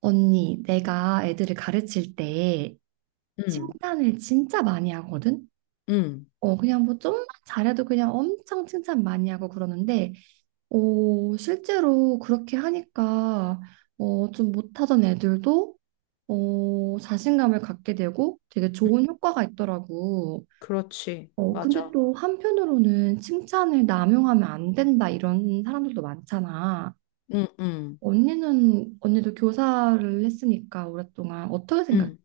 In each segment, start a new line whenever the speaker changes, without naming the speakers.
언니, 내가 애들을 가르칠 때
음,
칭찬을 진짜 많이 하거든?
음,
그냥 뭐 좀만 잘해도 그냥 엄청 칭찬 많이 하고 그러는데, 실제로 그렇게 하니까, 좀 못하던 애들도, 자신감을 갖게 되고 되게 좋은 효과가 있더라고.
그렇지.
근데
맞아.
또 한편으로는 칭찬을 남용하면 안 된다, 이런 사람들도 많잖아.
음, 음,
언니도 교사를 했으니까 오랫동안 어떻게 생각해?
음.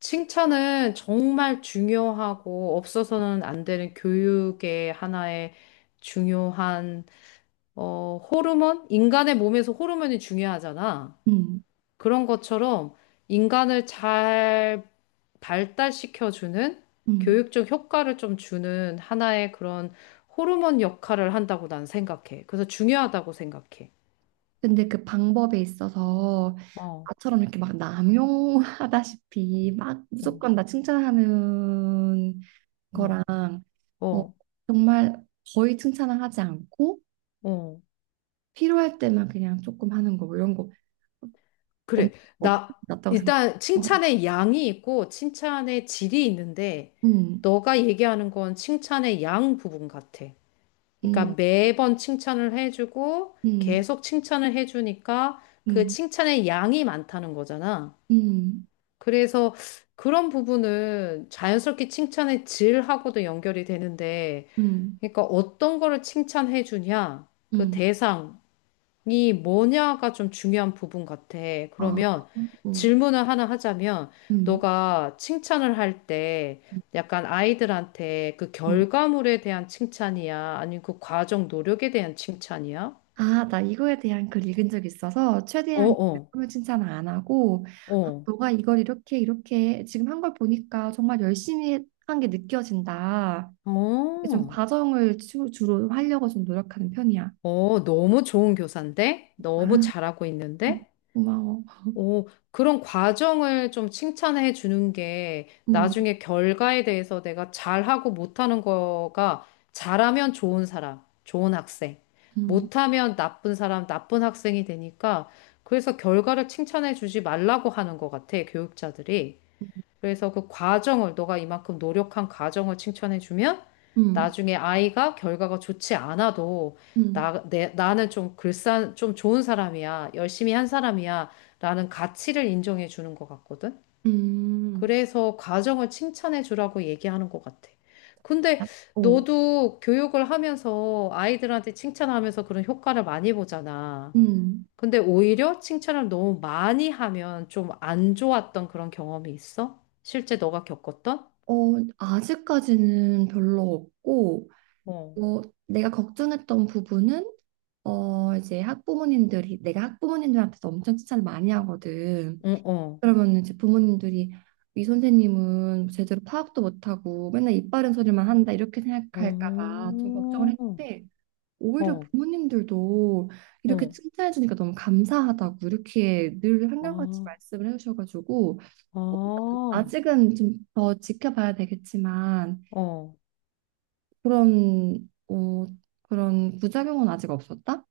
칭찬은 정말 중요하고 없어서는 안 되는 교육의 하나의 중요한, 호르몬? 인간의 몸에서 호르몬이 중요하잖아. 그런 것처럼 인간을 잘 발달시켜주는
음.
교육적 효과를 좀 주는 하나의 그런 호르몬 역할을 한다고 난 생각해. 그래서 중요하다고 생각해.
근데 그 방법에 있어서
어,
나처럼 이렇게 막 남용하다시피 막
어,
무조건 나 칭찬하는
어.
거랑 어,
어.
정말 거의 칭찬을 하지 않고
어,
필요할 때만 그냥 조금 하는 거 뭐 이런 거 언-
그래.
어,
나,
낫다고 생각해.
일단
어.
칭찬의 양이 있고 칭찬의 질이 있는데,
음,
너가 얘기하는 건 칭찬의 양 부분 같아.
음,
그러니까 매번 칭찬을 해주고,
음,
계속 칭찬을 해주니까 그
음,
칭찬의 양이 많다는 거잖아.
음,
그래서 그런 부분은 자연스럽게 칭찬의 질하고도 연결이 되는데,
음,
그러니까 어떤 거를 칭찬해주냐, 그
음,
대상, 이 뭐냐가 좀 중요한 부분 같아.
아,
그러면
음,
질문을 하나 하자면,
음,
너가 칭찬을 할 때
음,
약간 아이들한테 그
음.
결과물에 대한 칭찬이야? 아니면 그 과정 노력에 대한 칭찬이야?
아, 나 이거에 대한 글 읽은 적 있어서
어,
최대한
어,
내품을 칭찬을 안 하고
어,
너가 이걸 이렇게 이렇게 지금 한 걸 보니까 정말 열심히 한 게 느껴진다. 이게 좀
어,
과정을 주로 하려고 좀 노력하는 편이야.
어, 너무 좋은 교사인데? 너무 잘하고
어,
있는데?
고마워.
오, 그런 과정을 좀 칭찬해 주는 게
음,
나중에 결과에 대해서 내가 잘하고 못하는 거가 잘하면 좋은 사람, 좋은 학생,
음,
못하면 나쁜 사람, 나쁜 학생이 되니까 그래서 결과를 칭찬해 주지 말라고 하는 것 같아, 교육자들이.
음,
그래서 그 과정을, 너가 이만큼 노력한 과정을 칭찬해주면
음,
나중에 아이가 결과가 좋지 않아도
음.
나는 좀 좀 좋은 사람이야. 열심히 한 사람이야. 라는 가치를 인정해 주는 것 같거든.
음.
그래서 과정을 칭찬해 주라고 얘기하는 것 같아. 근데
어,
너도 교육을 하면서 아이들한테 칭찬하면서 그런 효과를 많이 보잖아.
음.
근데 오히려 칭찬을 너무 많이 하면 좀 안 좋았던 그런 경험이 있어? 실제 너가 겪었던?
어, 아직까지는 별로 없고,
어,
어, 내가 걱정했던 부분은 이제 학부모님들이 내가 학부모님들한테도 엄청 칭찬을 많이 하거든.
응, 어,
그러면 이제 부모님들이 이 선생님은 제대로 파악도 못하고 맨날 입 바른 소리만 한다 이렇게 생각할까 봐 좀
어,
걱정을 했는데 오히려
어,
부모님들도 이렇게
어,
칭찬해 주니까 너무 감사하다고 이렇게 늘 한결같이
아,
말씀을 해 주셔가지고 어,
아,
아직은 좀 더 지켜봐야 되겠지만
어,
그런, 어, 그런 부작용은 아직 없었다?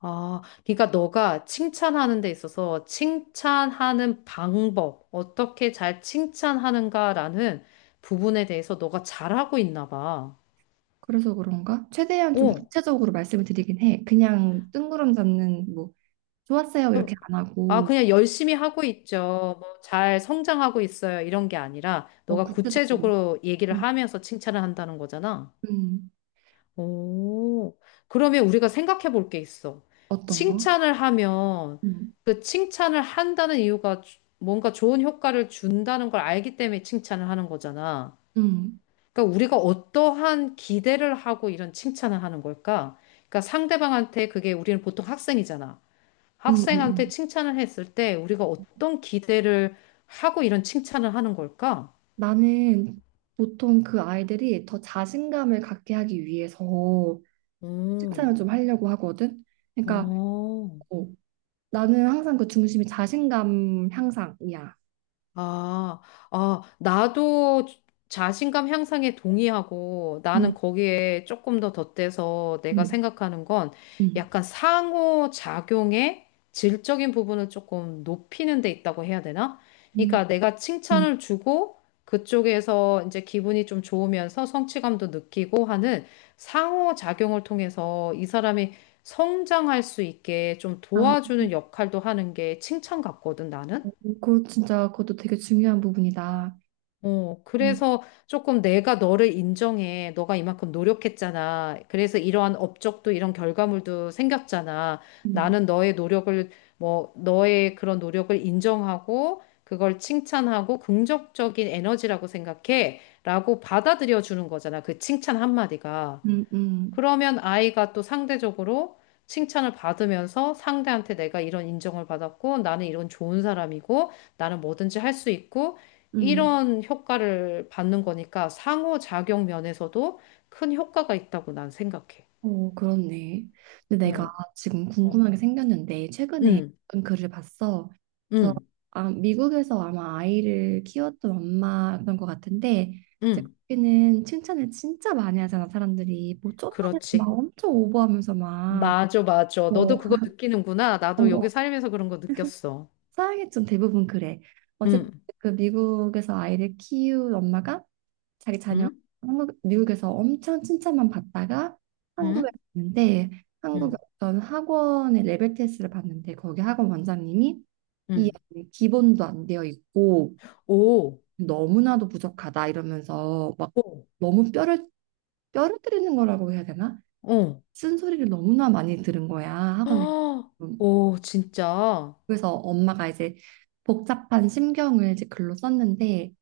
아. 그러니까 너가 칭찬하는 데 있어서 칭찬하는 방법, 어떻게 잘 칭찬하는가라는 부분에 대해서 너가 잘하고 있나 봐.
그래서 그런가? 최대한 좀
어,
구체적으로 말씀을 드리긴 해. 그냥 뜬구름 잡는, 뭐, 좋았어요, 이렇게 안
아,
하고,
그냥 열심히 하고 있죠. 뭐, 잘 성장하고 있어요. 이런 게 아니라, 너가
구체적으로.
구체적으로 얘기를
음,
하면서 칭찬을 한다는 거잖아.
음.
오, 그러면 우리가 생각해 볼 게 있어.
어떤 거?
칭찬을 하면,
음,
그 칭찬을 한다는 이유가 뭔가 좋은 효과를 준다는 걸 알기 때문에 칭찬을 하는 거잖아.
음,
그러니까 우리가 어떠한 기대를 하고 이런 칭찬을 하는 걸까? 그러니까 상대방한테 그게 우리는 보통 학생이잖아. 학생한테
음.
칭찬을 했을 때 우리가 어떤 기대를 하고 이런 칭찬을 하는 걸까?
나는 보통 그 아이들이 더 자신감을 갖게 하기 위해서
음,
칭찬을 좀 하려고 하거든? 그러니까,
어.
어, 나는 항상 그 중심이 자신감 향상이야.
아, 아, 나도 자신감 향상에 동의하고 나는
음,
거기에 조금 더 덧대서 내가
음,
생각하는 건
음.
약간 상호작용의 질적인 부분을 조금 높이는 데 있다고 해야 되나?
음.
그러니까 내가
음.
칭찬을 주고 그쪽에서 이제 기분이 좀 좋으면서 성취감도 느끼고 하는 상호작용을 통해서 이 사람이 성장할 수 있게 좀
아,
도와주는 역할도 하는 게 칭찬 같거든, 나는.
그거 진짜 그것도 되게 중요한 부분이다.
어,
음,
그래서 조금 내가 너를 인정해. 너가 이만큼 노력했잖아. 그래서 이러한 업적도 이런 결과물도 생겼잖아.
음,
나는 너의 노력을, 뭐, 너의 그런 노력을 인정하고, 그걸 칭찬하고, 긍정적인 에너지라고 생각해. 라고 받아들여 주는 거잖아. 그 칭찬 한마디가.
음, 음,
그러면 아이가 또 상대적으로 칭찬을 받으면서 상대한테 내가 이런 인정을 받았고 나는 이런 좋은 사람이고 나는 뭐든지 할 수 있고
음.
이런 효과를 받는 거니까 상호작용 면에서도 큰 효과가 있다고 난 생각해.
그렇네. 근데 내가
어,
지금
어.
궁금한 게 생겼는데 최근에
응,
어떤 글을 봤어. 그래서
응,
아, 미국에서 아마 아이를 키웠던 엄마였던 것 같은데 이제
응.
거기는 칭찬을 진짜 많이 하잖아 사람들이 뭐 좀만 해도 막
그렇지.
엄청 오버하면서 막,
맞아, 맞아. 너도
어,
그거 느끼는구나. 나도 여기
어,
살면서 그런 거 느꼈어.
서양이 좀 대부분 그래. 어쨌든
응,
그 미국에서 아이를 키운 엄마가 자기 자녀
응,
한국 미국에서 엄청 칭찬만 받다가 한국에
응,
왔는데 한국의
응,
어떤 학원의 레벨 테스트를 봤는데 거기 학원 원장님이 이
응.
아이는 기본도 안 되어 있고
오,
너무나도 부족하다 이러면서 막
오,
너무 뼈를 때리는 거라고 해야 되나?
어.
쓴소리를 너무나 많이 들은 거야 학원에.
아, 오, 진짜. 어,
그래서 엄마가 이제 복잡한 심경을 이제 글로 썼는데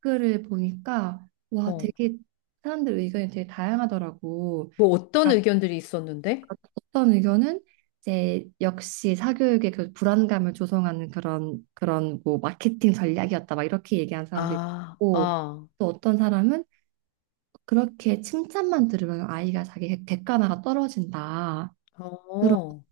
글을 보니까 와
어.
되게 사람들 의견이 되게 다양하더라고.
뭐 어떤
그러니까
의견들이 있었는데?
어떤 의견은 이제 역시 사교육의 그 불안감을 조성하는 그런 뭐 마케팅 전략이었다 막 이렇게 얘기한 사람도
아,
있고
아,
또 어떤 사람은 그렇게 칭찬만 들으면 아이가 자기 객관화가 떨어진다. 그런
어,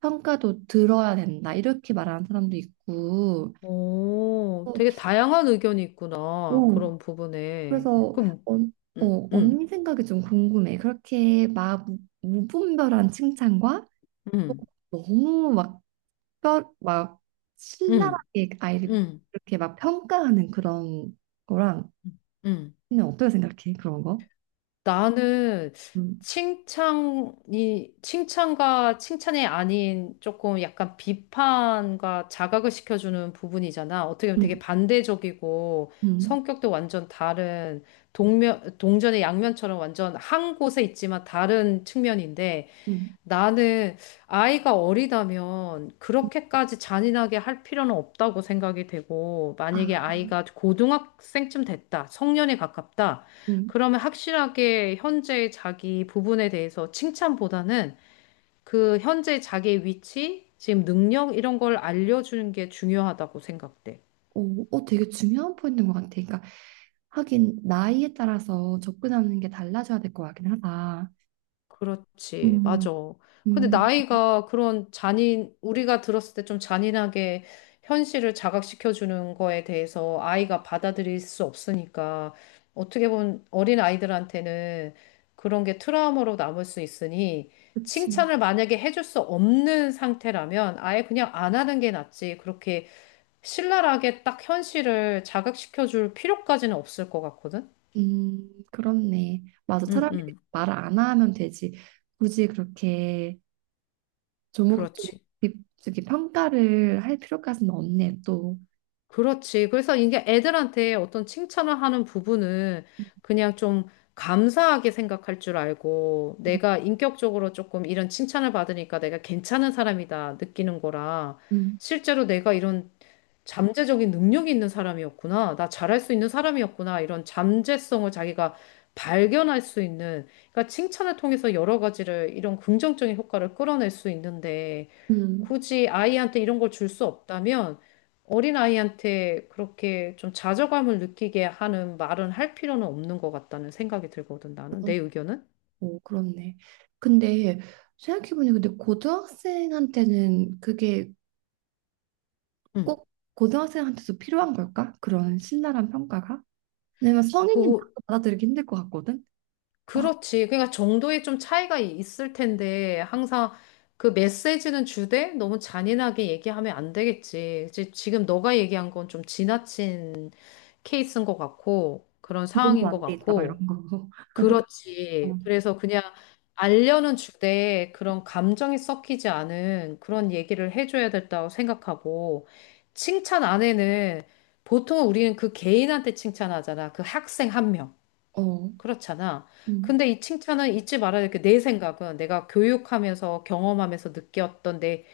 평가도 들어야 된다. 이렇게 말하는 사람도 있고
오, 되게 다양한 의견이 있구나.
어,
그런 부분에.
그래서
그럼,
언,
음, 음,
언니 생각이 좀 궁금해. 그렇게 막 무분별한 칭찬과
음,
너무 막
음,
신랄하게 아이를
음,
그렇게 막 평가하는 그런 거랑
음.
언니 어떻게 생각해? 그런 거?
나는
음,
칭찬과 칭찬이 아닌 조금 약간 비판과 자각을 시켜주는 부분이잖아. 어떻게 보면 되게
음,
반대적이고
음,
성격도 완전 다른 동전의 양면처럼 완전 한 곳에 있지만 다른 측면인데
음.
나는 아이가 어리다면 그렇게까지 잔인하게 할 필요는 없다고 생각이 되고,
아,
만약에 아이가 고등학생쯤 됐다, 성년에 가깝다,
음.
그러면 확실하게 현재의 자기 부분에 대해서 칭찬보다는 그 현재 자기의 위치, 지금 능력 이런 걸 알려주는 게 중요하다고 생각돼.
어, 어, 되게 중요한 포인트인 것 같아. 그러니까 하긴 나이에 따라서 접근하는 게 달라져야 될 것 같긴 하다.
그렇지,
음,
맞아. 근데
음,
우리가 들었을 때 좀 잔인하게 현실을 자각시켜주는 거에 대해서 아이가 받아들일 수 없으니까 어떻게 보면 어린 아이들한테는 그런 게 트라우마로 남을 수 있으니
그치.
칭찬을 만약에 해줄 수 없는 상태라면 아예 그냥 안 하는 게 낫지. 그렇게 신랄하게 딱 현실을 자각시켜줄 필요까지는 없을 것 같거든?
그렇네. 맞아.
응,
차라리
응,
말을 안 하면 되지. 굳이 그렇게 조목조목
그렇지.
저기 평가를 할 필요까지는 없네, 또.
그렇지. 그래서 이게 애들한테 어떤 칭찬을 하는 부분은 그냥 좀 감사하게 생각할 줄 알고
음,
내가 인격적으로 조금 이런 칭찬을 받으니까 내가 괜찮은 사람이다 느끼는 거라
음,
실제로 내가 이런 잠재적인 능력이 있는 사람이었구나. 나 잘할 수 있는 사람이었구나. 이런 잠재성을 자기가 발견할 수 있는, 그러니까 칭찬을 통해서 여러 가지를 이런 긍정적인 효과를 끌어낼 수 있는데,
음.
굳이 아이한테 이런 걸 줄 수 없다면, 어린아이한테 그렇게 좀 좌절감을 느끼게 하는 말은 할 필요는 없는 것 같다는 생각이 들거든, 나는. 내 의견은?
오, 그렇네. 근데 생각해보니 근데 고등학생한테는 그게
응.
꼭 고등학생한테도 필요한 걸까? 그런 신랄한 평가가? 왜냐면 성인이 나도
그,
받아들이기 힘들 것 같거든. 아,
그렇지. 그러니까 정도의 좀 차이가 있을 텐데 항상 그 메시지는 주되 너무 잔인하게 얘기하면 안 되겠지. 이제 지금 너가 얘기한 건 좀 지나친 케이스인 것 같고 그런
기본도
상황인 것
안 돼 있다 막
같고
이런 거. 어,
그렇지. 그래서 그냥 알려는 주되 그런 감정이 섞이지 않은 그런 얘기를 해줘야 된다고 생각하고 칭찬 안에는 보통 우리는 그 개인한테 칭찬하잖아. 그 학생 한 명.
어,
그렇잖아.
음,
근데 이 칭찬은 잊지 말아야 될 게 내 생각은 내가 교육하면서 경험하면서 느꼈던 내,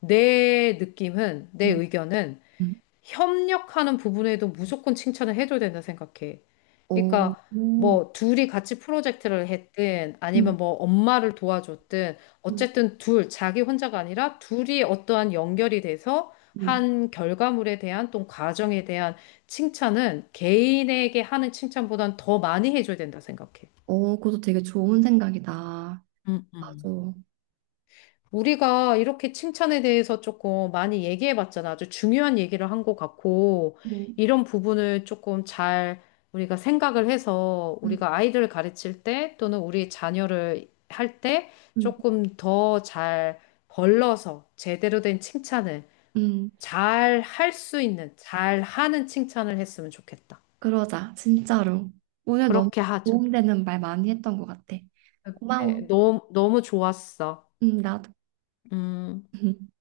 내 느낌은, 내
음,
의견은
음.
협력하는 부분에도 무조건 칭찬을 해줘야 된다 생각해.
어,
그러니까
오,
뭐 둘이 같이 프로젝트를 했든
음,
아니면 뭐 엄마를 도와줬든
음,
어쨌든 자기 혼자가 아니라 둘이 어떠한 연결이 돼서
음.
한 결과물에 대한 또 과정에 대한 칭찬은 개인에게 하는 칭찬보단 더 많이 해줘야 된다 생각해.
그것도 되게 좋은 생각이다.
음, 음.
맞아.
우리가 이렇게 칭찬에 대해서 조금 많이 얘기해 봤잖아. 아주 중요한 얘기를 한 것 같고,
음,
이런 부분을 조금 잘 우리가 생각을 해서
음,
우리가 아이들을 가르칠 때 또는 우리 자녀를 할 때
음,
조금 더 잘 걸러서 제대로 된 칭찬을
음.
잘 할 수 있는, 잘 하는 칭찬을 했으면 좋겠다.
그러자, 진짜로. 오늘 너무
그렇게 하자.
도움되는 말 많이 했던 것 같아.
네,
고마워.
너무, 너무 좋았어.
나도.
음.